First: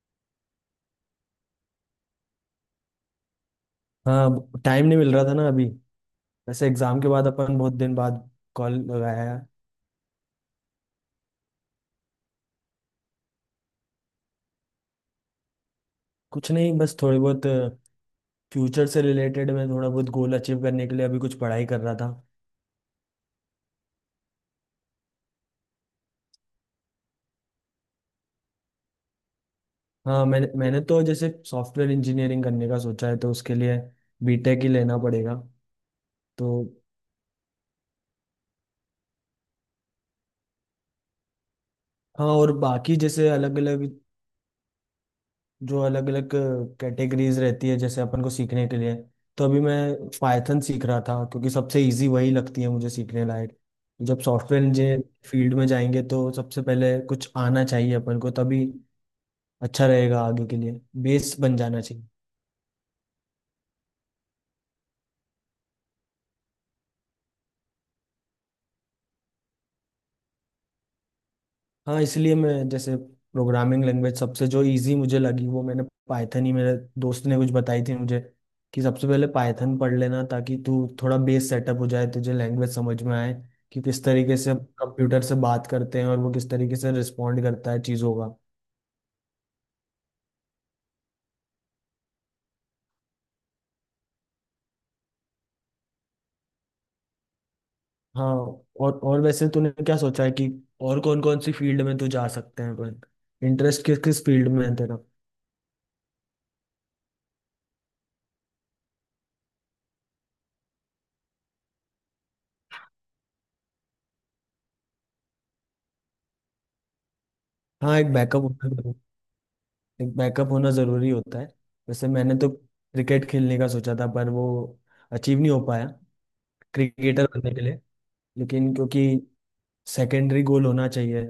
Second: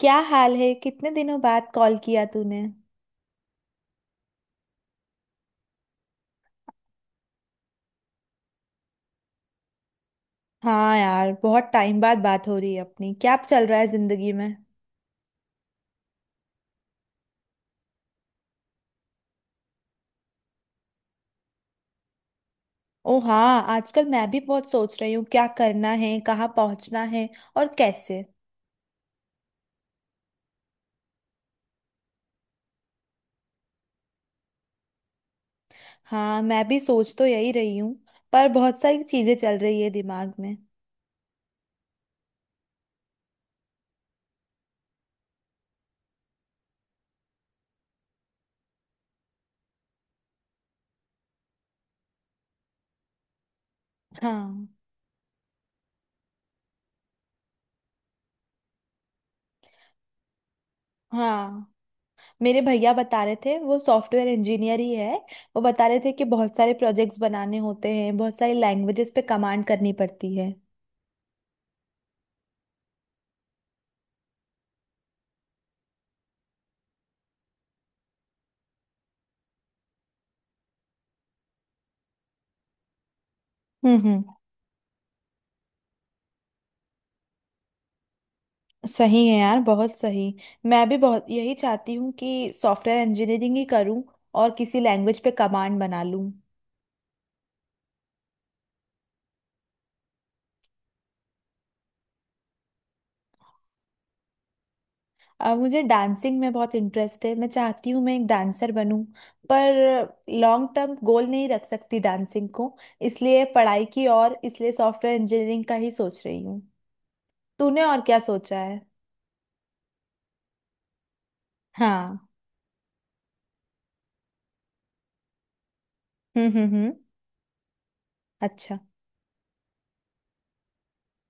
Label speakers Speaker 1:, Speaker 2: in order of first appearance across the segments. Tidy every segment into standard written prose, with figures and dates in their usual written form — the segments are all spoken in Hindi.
Speaker 1: क्या हाल है? कितने दिनों बाद कॉल किया तूने।
Speaker 2: हाँ। टाइम नहीं मिल रहा था ना अभी। वैसे एग्जाम के बाद अपन बहुत दिन बाद कॉल लगाया है।
Speaker 1: हाँ यार, बहुत टाइम बाद बात हो रही है अपनी। क्या चल रहा है जिंदगी में?
Speaker 2: कुछ नहीं, बस थोड़ी बहुत फ्यूचर से रिलेटेड मैं थोड़ा बहुत गोल अचीव करने के लिए अभी कुछ पढ़ाई कर रहा था।
Speaker 1: ओ हाँ, आजकल मैं भी बहुत सोच रही हूँ क्या करना है, कहाँ पहुँचना है और कैसे।
Speaker 2: हाँ, मैंने मैंने तो जैसे सॉफ्टवेयर इंजीनियरिंग करने का सोचा है, तो उसके लिए बीटेक ही लेना पड़ेगा।
Speaker 1: हाँ,
Speaker 2: तो
Speaker 1: मैं भी सोच तो यही रही हूँ। पर बहुत सारी चीजें चल रही है दिमाग में।
Speaker 2: हाँ, और बाकी जैसे अलग अलग जो अलग अलग कैटेगरीज रहती है जैसे अपन को सीखने के लिए। तो अभी मैं पाइथन सीख रहा था क्योंकि सबसे इजी वही लगती है मुझे सीखने लायक। जब सॉफ्टवेयर
Speaker 1: हाँ।
Speaker 2: इंजीनियर फील्ड में जाएंगे तो सबसे पहले कुछ आना चाहिए अपन को, तभी अच्छा रहेगा आगे के लिए। बेस बन
Speaker 1: हाँ,
Speaker 2: जाना चाहिए।
Speaker 1: मेरे भैया बता रहे थे, वो सॉफ्टवेयर इंजीनियर ही है। वो बता रहे थे कि बहुत सारे प्रोजेक्ट्स बनाने होते हैं, बहुत सारी लैंग्वेजेस पे कमांड करनी पड़ती है।
Speaker 2: हाँ, इसलिए मैं जैसे प्रोग्रामिंग लैंग्वेज सबसे जो इजी मुझे लगी वो मैंने पाइथन ही, मेरे दोस्त ने कुछ बताई थी मुझे कि सबसे पहले पाइथन पढ़ लेना ताकि तू थोड़ा बेस सेटअप हो जाए, तुझे लैंग्वेज समझ में आए कि किस
Speaker 1: हम्म।
Speaker 2: तरीके से कंप्यूटर से बात करते हैं और वो किस तरीके से रिस्पोंड करता है चीज़ों का।
Speaker 1: सही है यार, बहुत सही। मैं भी बहुत यही चाहती हूँ कि सॉफ्टवेयर इंजीनियरिंग ही करूँ और किसी लैंग्वेज पे कमांड बना लूँ।
Speaker 2: हाँ, और वैसे तूने क्या सोचा है कि और कौन कौन सी फील्ड में तू जा सकते हैं? इंटरेस्ट किस किस फील्ड में है तेरा?
Speaker 1: मुझे डांसिंग में बहुत इंटरेस्ट है। मैं चाहती हूँ मैं एक डांसर बनूँ। पर लॉन्ग टर्म गोल नहीं रख सकती डांसिंग को, इसलिए पढ़ाई की और इसलिए सॉफ्टवेयर इंजीनियरिंग का ही सोच रही हूँ। तूने
Speaker 2: हाँ,
Speaker 1: और
Speaker 2: एक
Speaker 1: क्या
Speaker 2: बैकअप,
Speaker 1: सोचा है?
Speaker 2: एक बैकअप होना ज़रूरी होता है। वैसे
Speaker 1: हाँ।
Speaker 2: मैंने तो क्रिकेट खेलने का सोचा था, पर वो अचीव नहीं हो पाया,
Speaker 1: हम्म।
Speaker 2: क्रिकेटर बनने के लिए। लेकिन
Speaker 1: अच्छा।
Speaker 2: क्योंकि सेकेंडरी गोल होना चाहिए,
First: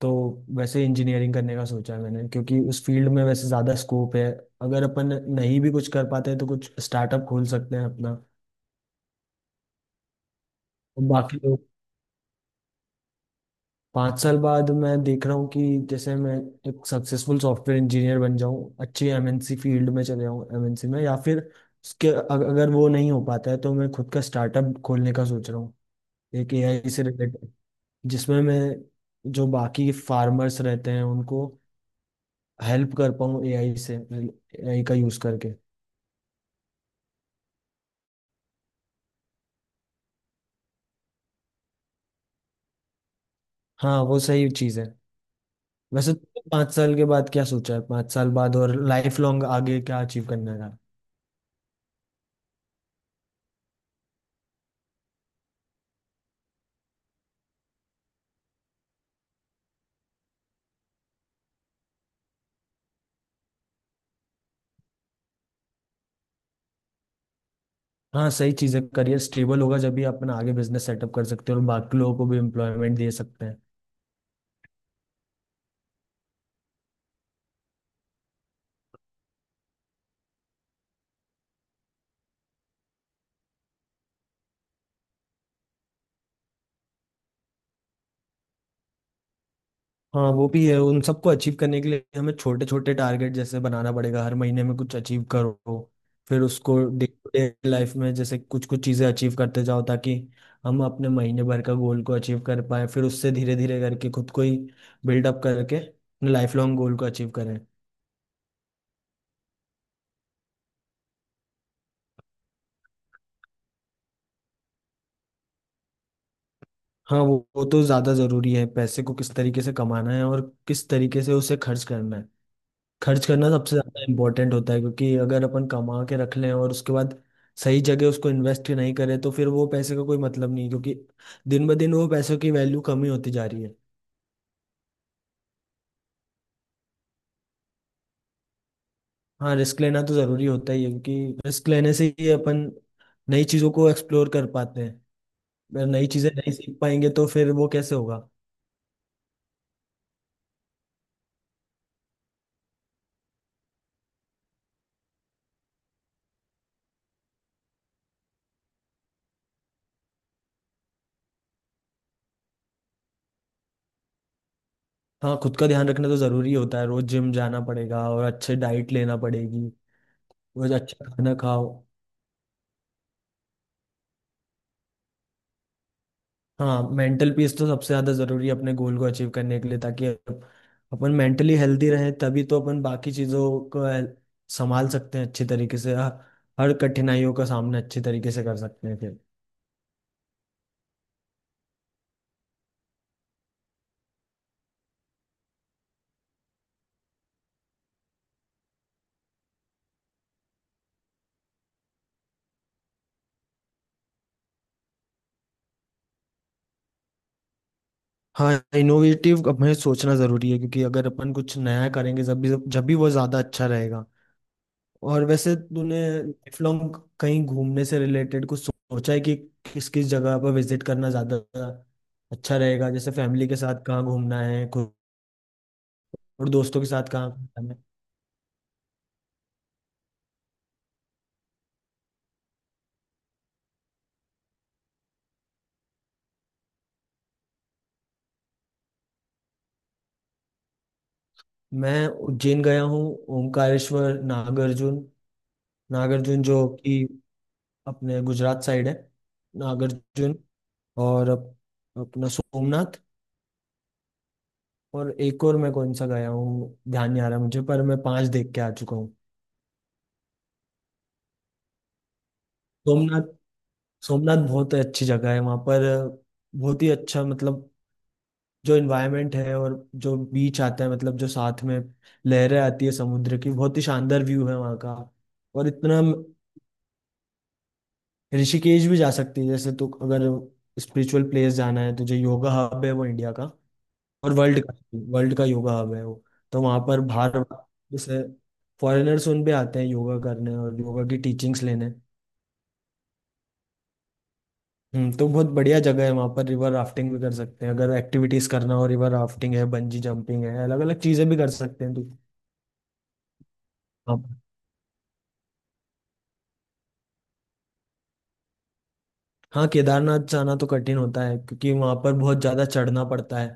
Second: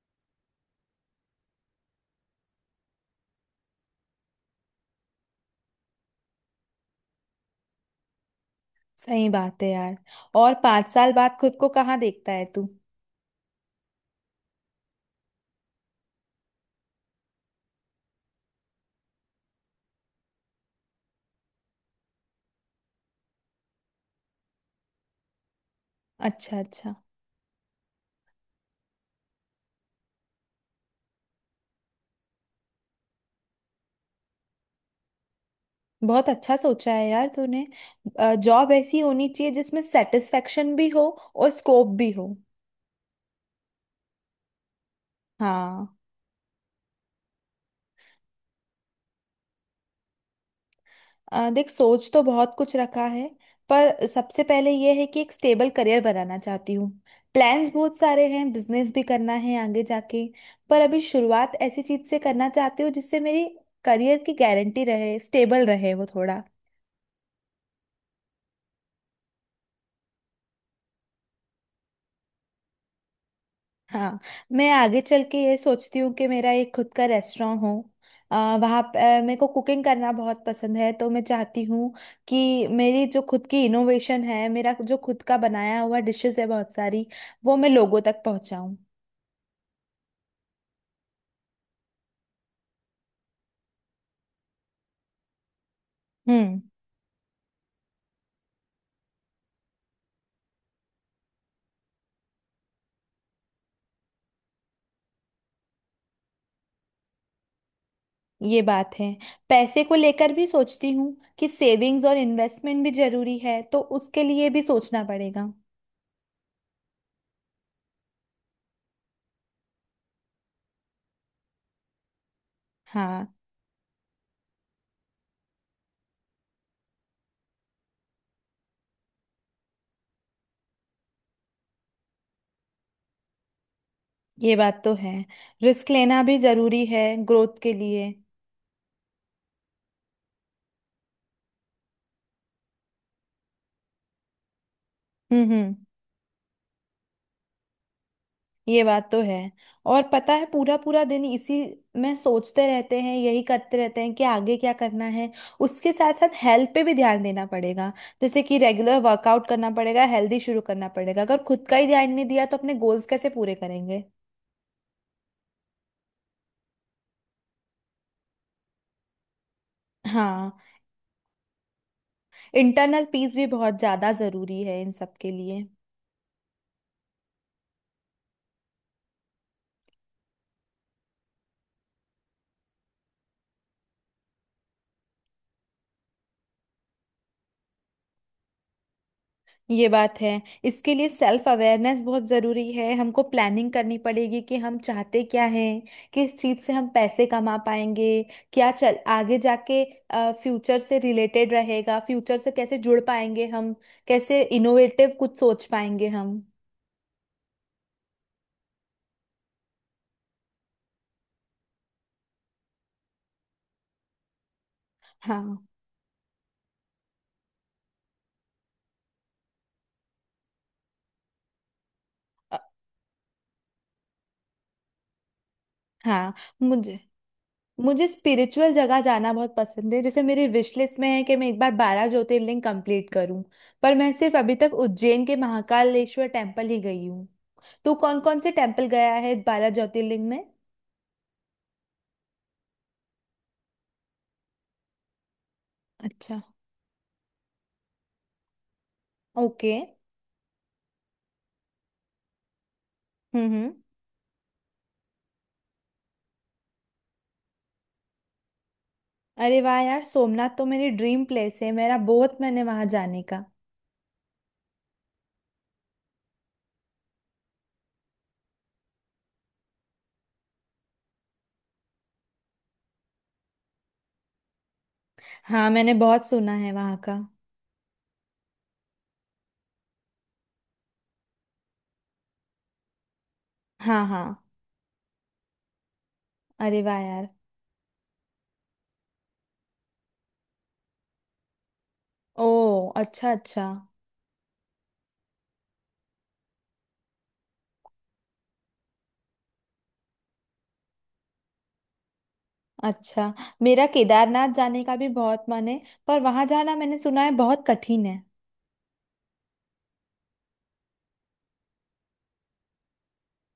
Speaker 2: तो वैसे इंजीनियरिंग करने का सोचा है मैंने, क्योंकि उस फील्ड में वैसे ज़्यादा स्कोप है। अगर अपन नहीं भी कुछ कर पाते हैं तो कुछ स्टार्टअप खोल सकते हैं अपना।
Speaker 1: सही बात है यार। और 5 साल बाद
Speaker 2: बाकी
Speaker 1: खुद
Speaker 2: लोग,
Speaker 1: को कहाँ देखता है तू?
Speaker 2: पाँच साल बाद मैं देख रहा हूँ कि जैसे मैं एक सक्सेसफुल सॉफ्टवेयर इंजीनियर बन जाऊँ, अच्छी एमएनसी फील्ड में चले जाऊँ, एमएनसी में, या फिर उसके अगर वो नहीं हो पाता है तो मैं खुद का स्टार्टअप खोलने का सोच रहा हूँ, एक
Speaker 1: अच्छा
Speaker 2: एआई
Speaker 1: अच्छा।
Speaker 2: से रिलेटेड जिसमें मैं, जो बाकी फार्मर्स रहते हैं उनको हेल्प कर पाऊँ एआई से, एआई का यूज़ करके।
Speaker 1: बहुत अच्छा सोचा है यार तूने। जॉब ऐसी होनी चाहिए जिसमें सेटिस्फेक्शन भी हो और स्कोप भी हो।
Speaker 2: हाँ, वो सही चीज़ है।
Speaker 1: हाँ।
Speaker 2: वैसे तुमने पाँच साल के बाद क्या सोचा है, पाँच साल बाद और लाइफ लॉन्ग आगे क्या अचीव करना है?
Speaker 1: देख, सोच तो बहुत कुछ रखा है। पर सबसे पहले यह है कि एक स्टेबल करियर बनाना चाहती हूँ। प्लान्स बहुत सारे हैं, बिजनेस भी करना है आगे जाके। पर अभी शुरुआत ऐसी चीज से करना चाहती हूँ जिससे मेरी करियर की गारंटी रहे, स्टेबल रहे वो थोड़ा।
Speaker 2: हाँ, सही चीजें करिए, स्टेबल होगा जब भी अपन आगे बिजनेस सेटअप कर सकते हैं और बाकी लोगों को भी एम्प्लॉयमेंट दे सकते हैं।
Speaker 1: हाँ। मैं आगे चल के ये सोचती हूँ कि मेरा एक खुद का रेस्टोरेंट हो। आ, वहाँ प- अ, मेरे को कुकिंग करना बहुत पसंद है तो मैं चाहती हूँ कि मेरी जो खुद की इनोवेशन है, मेरा जो खुद का बनाया हुआ डिशेस है बहुत सारी, वो मैं लोगों तक पहुँचाऊँ।
Speaker 2: हाँ वो भी है, उन सबको अचीव करने के लिए हमें छोटे छोटे टारगेट जैसे बनाना पड़ेगा, हर महीने में कुछ अचीव करो, फिर
Speaker 1: हम्म।
Speaker 2: उसको डे टू डे लाइफ में जैसे कुछ कुछ चीजें अचीव करते जाओ ताकि हम अपने महीने भर का गोल को अचीव कर पाए, फिर उससे धीरे धीरे करके खुद को ही बिल्डअप करके लाइफ लॉन्ग गोल को अचीव करें।
Speaker 1: ये बात है। पैसे को लेकर भी सोचती हूँ कि सेविंग्स और इन्वेस्टमेंट भी जरूरी है, तो उसके लिए भी सोचना पड़ेगा।
Speaker 2: हाँ वो तो ज्यादा जरूरी है, पैसे को किस तरीके से कमाना है और किस तरीके से उसे खर्च करना है। खर्च
Speaker 1: हाँ,
Speaker 2: करना सबसे ज्यादा इम्पोर्टेंट होता है, क्योंकि अगर अपन कमा के रख लें और उसके बाद सही जगह उसको इन्वेस्ट नहीं करें तो फिर वो पैसे का कोई मतलब नहीं है, क्योंकि दिन ब दिन वो पैसों की वैल्यू कमी होती जा रही है।
Speaker 1: ये बात तो है। रिस्क लेना भी जरूरी है ग्रोथ के लिए।
Speaker 2: हाँ, रिस्क लेना तो जरूरी होता ही है, क्योंकि रिस्क लेने से ही अपन नई चीजों को एक्सप्लोर कर पाते हैं।
Speaker 1: हम्म।
Speaker 2: अगर नई चीजें नहीं सीख पाएंगे तो फिर वो कैसे होगा?
Speaker 1: ये बात तो है। और पता है, पूरा पूरा दिन इसी में सोचते रहते हैं, यही करते रहते हैं कि आगे क्या करना है। उसके साथ साथ हेल्थ पे भी ध्यान देना पड़ेगा। जैसे कि रेगुलर वर्कआउट करना पड़ेगा, हेल्दी शुरू करना पड़ेगा। अगर खुद का ही ध्यान नहीं दिया तो अपने गोल्स कैसे पूरे करेंगे?
Speaker 2: हाँ, खुद का ध्यान रखना तो जरूरी होता है, रोज जिम जाना पड़ेगा और अच्छे डाइट लेना पड़ेगी।
Speaker 1: हाँ।
Speaker 2: रोज अच्छा खाना खाओ।
Speaker 1: इंटरनल पीस भी बहुत ज़्यादा ज़रूरी है इन सब के लिए।
Speaker 2: हाँ, मेंटल पीस तो सबसे ज्यादा जरूरी है अपने गोल को अचीव करने के लिए, ताकि अपन मेंटली हेल्दी रहें, तभी तो अपन बाकी चीजों को संभाल सकते हैं अच्छी तरीके से। हर कठिनाइयों का सामना अच्छे तरीके से कर सकते हैं फिर।
Speaker 1: ये बात है। इसके लिए सेल्फ अवेयरनेस बहुत ज़रूरी है। हमको प्लानिंग करनी पड़ेगी कि हम चाहते क्या हैं, किस चीज़ से हम पैसे कमा पाएंगे, क्या चल आगे जाके फ्यूचर से रिलेटेड रहेगा। फ्यूचर से कैसे जुड़ पाएंगे हम? कैसे इनोवेटिव कुछ सोच पाएंगे हम?
Speaker 2: हाँ, इनोवेटिव हमें सोचना जरूरी है, क्योंकि अगर अपन कुछ नया करेंगे जब भी वो ज्यादा अच्छा रहेगा। और वैसे
Speaker 1: हाँ।
Speaker 2: तूने लाइफ लॉन्ग कहीं घूमने से रिलेटेड कुछ सोचा है कि किस किस जगह पर विजिट करना ज्यादा
Speaker 1: अ,
Speaker 2: अच्छा रहेगा, जैसे फैमिली के साथ कहाँ घूमना है
Speaker 1: हाँ,
Speaker 2: और दोस्तों के
Speaker 1: मुझे
Speaker 2: साथ कहाँ गया मैं?
Speaker 1: मुझे स्पिरिचुअल जगह जाना बहुत पसंद है। जैसे मेरी विश लिस्ट में है कि मैं एक बार 12 ज्योतिर्लिंग कंप्लीट करूं। पर मैं सिर्फ अभी तक उज्जैन के महाकालेश्वर टेम्पल ही गई हूँ। तो कौन कौन से टेम्पल गया है 12 ज्योतिर्लिंग में?
Speaker 2: मैं उज्जैन गया हूँ, ओंकारेश्वर, नागार्जुन,
Speaker 1: अच्छा।
Speaker 2: नागार्जुन जो कि अपने गुजरात साइड है,
Speaker 1: ओके।
Speaker 2: नागार्जुन, और अपना सोमनाथ,
Speaker 1: हम्म।
Speaker 2: और एक और मैं कौन सा गया हूँ ध्यान नहीं आ रहा मुझे, पर मैं पांच देख के आ चुका हूँ।
Speaker 1: अरे वाह यार, सोमनाथ तो मेरी ड्रीम प्लेस है। मेरा बहुत मन है वहां जाने
Speaker 2: सोमनाथ,
Speaker 1: का।
Speaker 2: सोमनाथ बहुत अच्छी जगह है। वहाँ पर बहुत ही अच्छा, मतलब जो इन्वायरमेंट है, और जो बीच आता है, मतलब जो साथ में लहरें आती है समुद्र की, बहुत ही शानदार व्यू है वहाँ का। और
Speaker 1: हाँ, मैंने
Speaker 2: इतना,
Speaker 1: बहुत सुना है वहां का।
Speaker 2: ऋषिकेश भी जा सकती है जैसे, तो अगर स्पिरिचुअल प्लेस जाना है तुझे, योगा हब है वो इंडिया का
Speaker 1: हाँ हाँ।
Speaker 2: और वर्ल्ड का, वर्ल्ड का योगा हब है वो। तो वहाँ
Speaker 1: अरे वाह
Speaker 2: पर
Speaker 1: यार।
Speaker 2: बाहर जैसे फॉरेनर्स उन भी आते हैं योगा करने और योगा की टीचिंग्स लेने।
Speaker 1: ओ। अच्छा अच्छा।
Speaker 2: हम्म, तो बहुत बढ़िया जगह है। वहाँ पर रिवर राफ्टिंग भी कर सकते हैं, अगर एक्टिविटीज करना हो। रिवर राफ्टिंग है, बंजी जंपिंग है, अलग अलग चीजें भी कर सकते हैं तो।
Speaker 1: अच्छा। मेरा
Speaker 2: हाँ।
Speaker 1: केदारनाथ जाने का भी बहुत मन है। पर वहां जाना मैंने सुना है बहुत कठिन है।
Speaker 2: हाँ, केदारनाथ जाना तो कठिन होता है, क्योंकि वहाँ पर बहुत ज्यादा चढ़ना पड़ता है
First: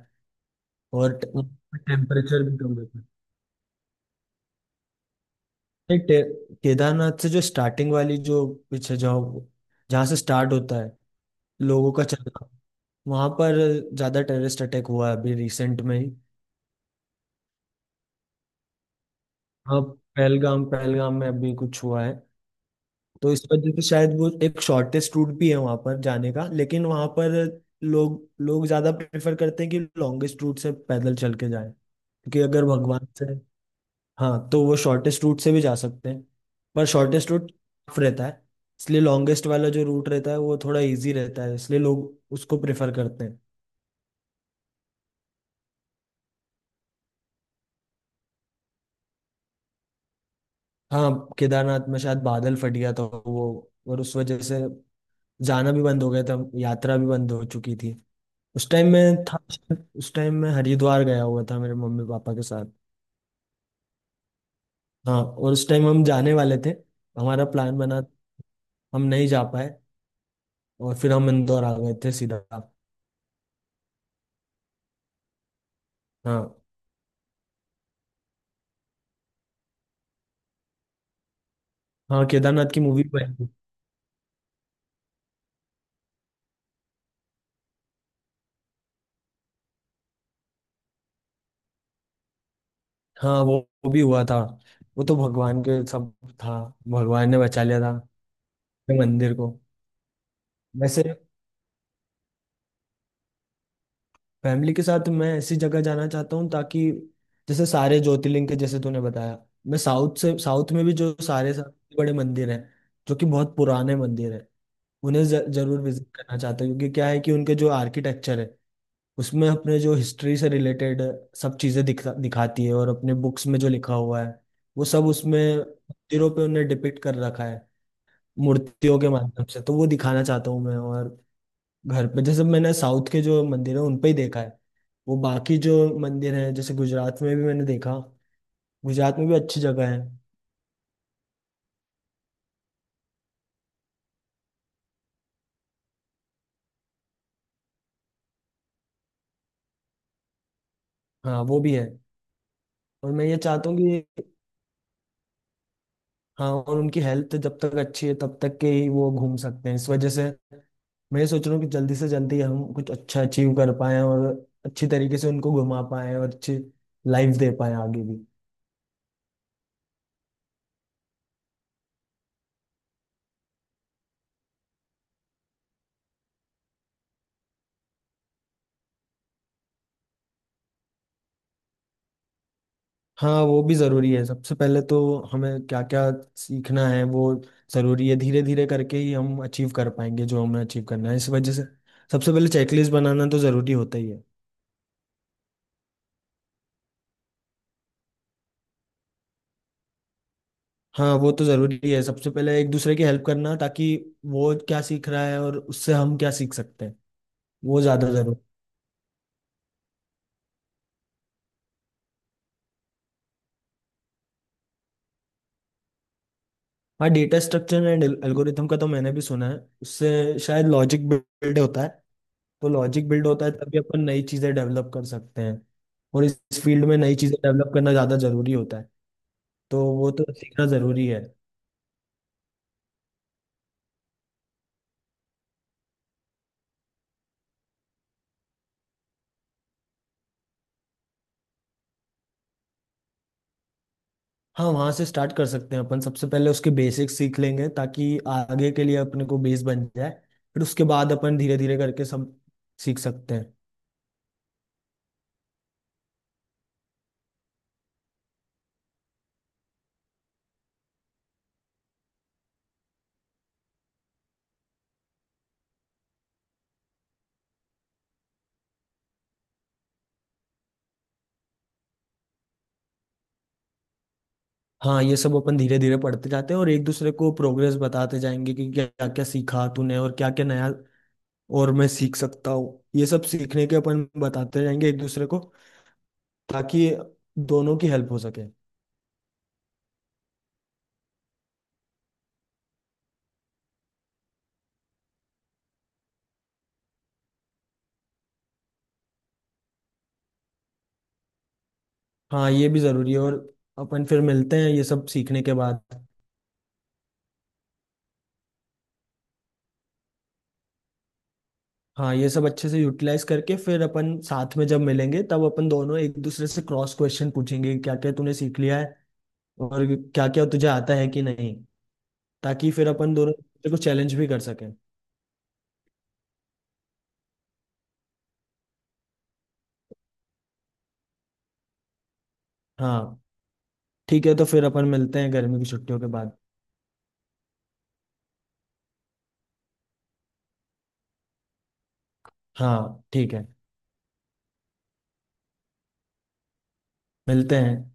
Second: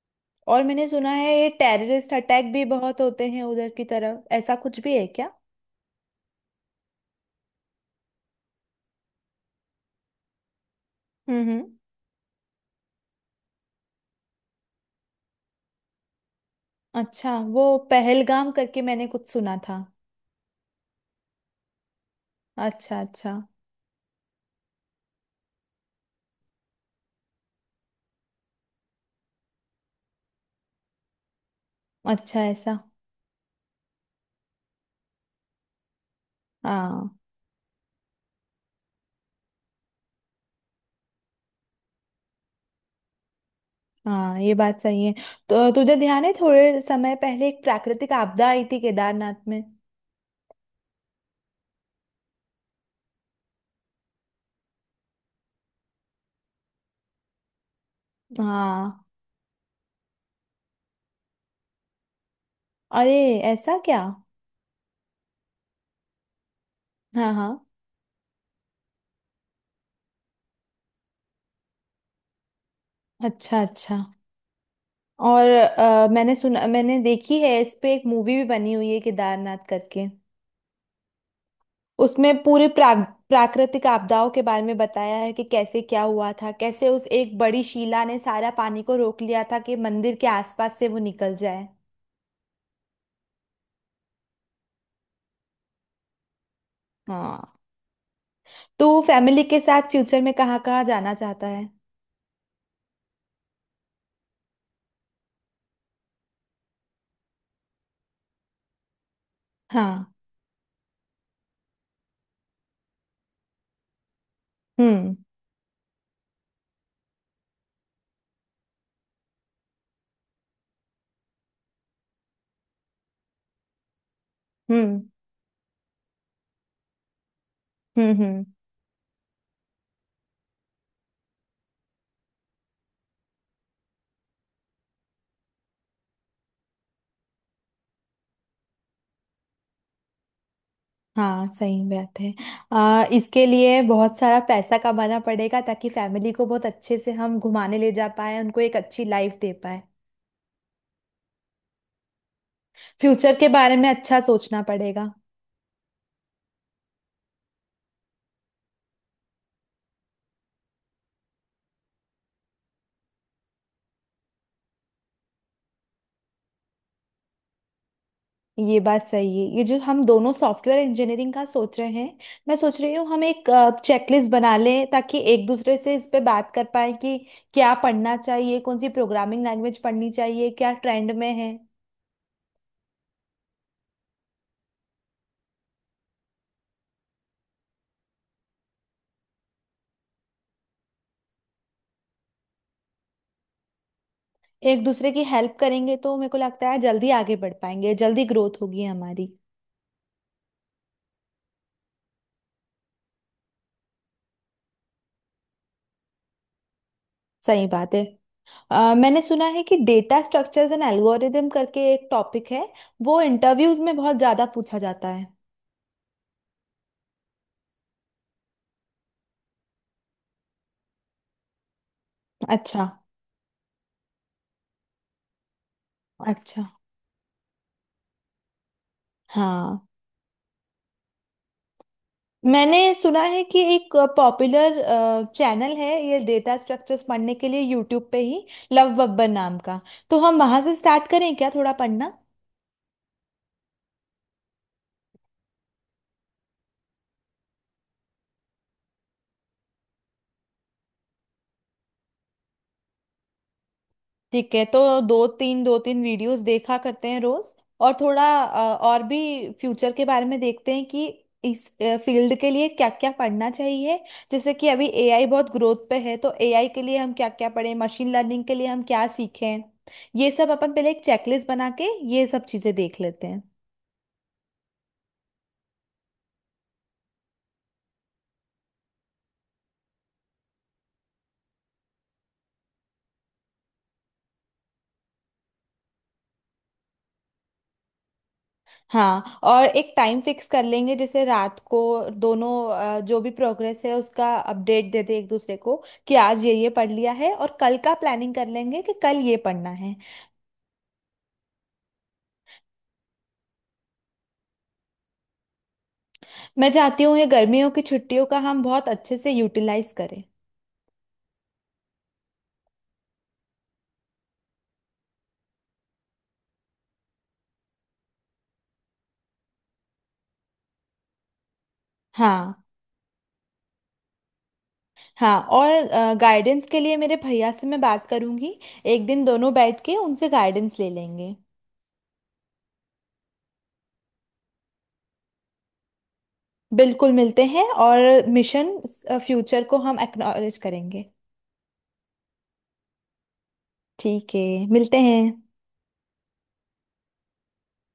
Speaker 1: और मैंने सुना
Speaker 2: और
Speaker 1: है ये टेररिस्ट
Speaker 2: टेम्परेचर
Speaker 1: अटैक
Speaker 2: भी
Speaker 1: भी
Speaker 2: कम रहता
Speaker 1: बहुत
Speaker 2: है।
Speaker 1: होते हैं उधर की तरफ। ऐसा कुछ भी है क्या?
Speaker 2: नहीं, केदारनाथ से जो स्टार्टिंग वाली जो पीछे जाओ, जहाँ से स्टार्ट होता है
Speaker 1: हम्म।
Speaker 2: लोगों का चलना, वहां पर ज्यादा टेररिस्ट अटैक हुआ है अभी रिसेंट में ही।
Speaker 1: अच्छा। वो पहलगाम करके मैंने कुछ सुना
Speaker 2: हाँ,
Speaker 1: था।
Speaker 2: पहलगाम, पहलगाम में अभी कुछ हुआ है।
Speaker 1: अच्छा
Speaker 2: तो
Speaker 1: अच्छा।
Speaker 2: इस वजह से शायद वो एक शॉर्टेस्ट रूट भी है वहां पर जाने का, लेकिन वहां पर लोग लोग ज्यादा प्रेफर करते हैं कि लॉन्गेस्ट रूट से पैदल चल के जाएं,
Speaker 1: अच्छा
Speaker 2: क्योंकि अगर
Speaker 1: ऐसा?
Speaker 2: भगवान से, हाँ तो वो शॉर्टेस्ट रूट से भी जा सकते हैं, पर
Speaker 1: हाँ
Speaker 2: शॉर्टेस्ट रूट टफ रहता है, इसलिए लॉन्गेस्ट वाला जो रूट रहता है वो थोड़ा इजी रहता है, इसलिए लोग उसको प्रेफर करते हैं।
Speaker 1: हाँ। ये बात सही है। तो तुझे ध्यान है थोड़े समय पहले एक प्राकृतिक आपदा आई थी केदारनाथ में?
Speaker 2: हाँ, केदारनाथ में शायद बादल फट गया था वो, और उस वजह से जाना भी बंद हो गया था, यात्रा भी बंद हो चुकी थी। उस टाइम
Speaker 1: हाँ।
Speaker 2: में था, उस टाइम में हरिद्वार गया हुआ था मेरे मम्मी पापा के साथ।
Speaker 1: अरे, ऐसा क्या?
Speaker 2: हाँ, और उस टाइम हम जाने वाले थे,
Speaker 1: हाँ
Speaker 2: हमारा
Speaker 1: हाँ।
Speaker 2: प्लान बना, हम नहीं जा पाए, और फिर हम इंदौर आ गए थे सीधा।
Speaker 1: अच्छा अच्छा। और मैंने
Speaker 2: हाँ।
Speaker 1: सुना, मैंने देखी है इस पे एक मूवी भी बनी हुई है केदारनाथ करके।
Speaker 2: हाँ,
Speaker 1: उसमें पूरे
Speaker 2: केदारनाथ की मूवी।
Speaker 1: प्राकृतिक आपदाओं के बारे में बताया है कि कैसे क्या हुआ था, कैसे उस एक बड़ी शिला ने सारा पानी को रोक लिया था कि मंदिर के आसपास से वो निकल जाए।
Speaker 2: हाँ, वो भी हुआ था, वो तो भगवान के सब था, भगवान ने
Speaker 1: हाँ।
Speaker 2: बचा लिया था ये
Speaker 1: तो
Speaker 2: मंदिर
Speaker 1: फैमिली
Speaker 2: को।
Speaker 1: के साथ फ्यूचर में कहाँ कहाँ जाना
Speaker 2: वैसे
Speaker 1: चाहता है?
Speaker 2: फैमिली के साथ मैं ऐसी जगह जाना चाहता हूँ, ताकि जैसे सारे ज्योतिर्लिंग, के जैसे तूने बताया, मैं
Speaker 1: हाँ।
Speaker 2: साउथ से, साउथ में भी जो सारे सबसे बड़े मंदिर हैं, जो कि बहुत पुराने मंदिर हैं,
Speaker 1: हम्म
Speaker 2: उन्हें जरूर विजिट करना चाहता हूँ, क्योंकि क्या है कि उनके जो आर्किटेक्चर है उसमें अपने जो हिस्ट्री से रिलेटेड सब चीज़ें दिखा दिखाती है, और अपने बुक्स में जो लिखा हुआ है वो
Speaker 1: हम्म
Speaker 2: सब उसमें मंदिरों पे उन्हें डिपिक्ट कर रखा है,
Speaker 1: हम्म।
Speaker 2: मूर्तियों के माध्यम से। तो वो दिखाना चाहता हूँ मैं, और घर पे, जैसे मैंने साउथ के जो मंदिर है उन पे ही देखा है, वो बाकी जो मंदिर है, जैसे गुजरात में भी मैंने देखा, गुजरात में भी अच्छी जगह है।
Speaker 1: हाँ, सही बात है। इसके लिए बहुत सारा पैसा कमाना पड़ेगा ताकि फैमिली को बहुत अच्छे से हम घुमाने ले जा पाए, उनको एक अच्छी लाइफ दे पाए।
Speaker 2: हाँ वो भी है। और मैं
Speaker 1: फ्यूचर
Speaker 2: ये
Speaker 1: के
Speaker 2: चाहता
Speaker 1: बारे
Speaker 2: हूँ
Speaker 1: में अच्छा
Speaker 2: कि,
Speaker 1: सोचना पड़ेगा।
Speaker 2: हाँ और उनकी हेल्थ जब तक अच्छी है तब तक के ही वो घूम सकते हैं, इस वजह से मैं ये सोच रहा हूँ कि जल्दी से जल्दी हम कुछ अच्छा अचीव कर पाए और अच्छी तरीके से उनको घुमा पाए और अच्छी लाइफ दे पाए आगे भी।
Speaker 1: ये बात सही है। ये जो हम दोनों सॉफ्टवेयर इंजीनियरिंग का सोच रहे हैं, मैं सोच रही हूँ हम एक चेकलिस्ट बना लें ताकि एक दूसरे से इस पे बात कर पाए कि क्या पढ़ना चाहिए, कौन सी प्रोग्रामिंग लैंग्वेज पढ़नी चाहिए, क्या ट्रेंड में है।
Speaker 2: हाँ वो भी ज़रूरी है। सबसे पहले तो हमें क्या क्या सीखना है वो ज़रूरी है, धीरे धीरे करके ही हम अचीव कर पाएंगे जो हमें अचीव करना है। इस वजह से सबसे पहले चेकलिस्ट बनाना तो ज़रूरी होता ही है।
Speaker 1: एक दूसरे की हेल्प करेंगे तो मेरे को लगता है जल्दी आगे बढ़ पाएंगे, जल्दी ग्रोथ होगी हमारी।
Speaker 2: हाँ वो तो ज़रूरी है, सबसे पहले एक दूसरे की हेल्प करना, ताकि वो क्या सीख रहा है और उससे हम क्या सीख सकते हैं,
Speaker 1: सही
Speaker 2: वो
Speaker 1: बात है।
Speaker 2: ज़्यादा ज़रूरी।
Speaker 1: मैंने सुना है कि डेटा स्ट्रक्चर्स एंड एल्गोरिदम करके एक टॉपिक है। वो इंटरव्यूज में बहुत ज्यादा पूछा जाता है।
Speaker 2: हाँ, डेटा स्ट्रक्चर एंड एल्गोरिथम का तो मैंने भी सुना है, उससे शायद लॉजिक बिल्ड होता है। तो
Speaker 1: अच्छा
Speaker 2: लॉजिक बिल्ड होता है तभी अपन नई चीज़ें डेवलप कर सकते हैं, और इस
Speaker 1: अच्छा।
Speaker 2: फील्ड में नई चीज़ें डेवलप करना ज़्यादा ज़रूरी होता है, तो
Speaker 1: हाँ,
Speaker 2: वो तो सीखना ज़रूरी है।
Speaker 1: मैंने सुना है कि एक पॉपुलर चैनल है ये डेटा स्ट्रक्चर्स पढ़ने के लिए यूट्यूब पे ही, लव बब्बर नाम का। तो हम वहां से स्टार्ट करें क्या थोड़ा पढ़ना?
Speaker 2: हाँ, वहाँ से स्टार्ट कर सकते हैं अपन, सबसे पहले उसके बेसिक्स सीख लेंगे ताकि आगे के लिए अपने को बेस बन जाए, फिर उसके बाद अपन धीरे धीरे करके सब सीख सकते हैं।
Speaker 1: ठीक है तो दो तीन वीडियोस देखा करते हैं रोज। और थोड़ा और भी फ्यूचर के बारे में देखते हैं कि इस फील्ड के लिए क्या क्या पढ़ना चाहिए। जैसे कि अभी एआई बहुत ग्रोथ पे है तो एआई के लिए हम क्या क्या पढ़ें, मशीन लर्निंग के लिए हम क्या सीखें। ये सब अपन पहले एक चेकलिस्ट बना के ये सब चीजें देख लेते हैं।
Speaker 2: हाँ ये सब अपन धीरे धीरे पढ़ते जाते हैं, और एक दूसरे को प्रोग्रेस बताते जाएंगे कि क्या क्या सीखा तूने और क्या क्या नया और मैं सीख सकता हूँ, ये सब सीखने के अपन बताते रहेंगे एक दूसरे को, ताकि दोनों की हेल्प हो सके।
Speaker 1: हाँ, और एक टाइम फिक्स कर लेंगे जैसे रात को दोनों जो भी प्रोग्रेस है उसका अपडेट दे दे एक दूसरे को, कि आज ये पढ़ लिया है और कल का प्लानिंग कर लेंगे कि कल ये पढ़ना है।
Speaker 2: हाँ, ये भी जरूरी है। और अपन फिर मिलते हैं ये सब सीखने के बाद।
Speaker 1: मैं चाहती हूँ ये गर्मियों की छुट्टियों का हम बहुत अच्छे से यूटिलाइज करें।
Speaker 2: हाँ, ये सब अच्छे से यूटिलाइज करके फिर अपन साथ में जब मिलेंगे, तब अपन दोनों एक दूसरे से क्रॉस क्वेश्चन पूछेंगे क्या क्या तूने सीख लिया है, और क्या क्या तुझे आता है कि नहीं,
Speaker 1: हाँ
Speaker 2: ताकि फिर अपन दोनों एक दूसरे को चैलेंज भी कर सकें।
Speaker 1: हाँ। और गाइडेंस के लिए मेरे भैया से मैं बात करूंगी। एक दिन दोनों बैठ के उनसे गाइडेंस ले लेंगे।
Speaker 2: हाँ ठीक है, तो फिर अपन मिलते हैं गर्मी की छुट्टियों के बाद।
Speaker 1: बिल्कुल, मिलते हैं और मिशन फ्यूचर को हम एक्नॉलेज करेंगे।
Speaker 2: हाँ ठीक है।
Speaker 1: ठीक है, मिलते हैं।
Speaker 2: मिलते हैं।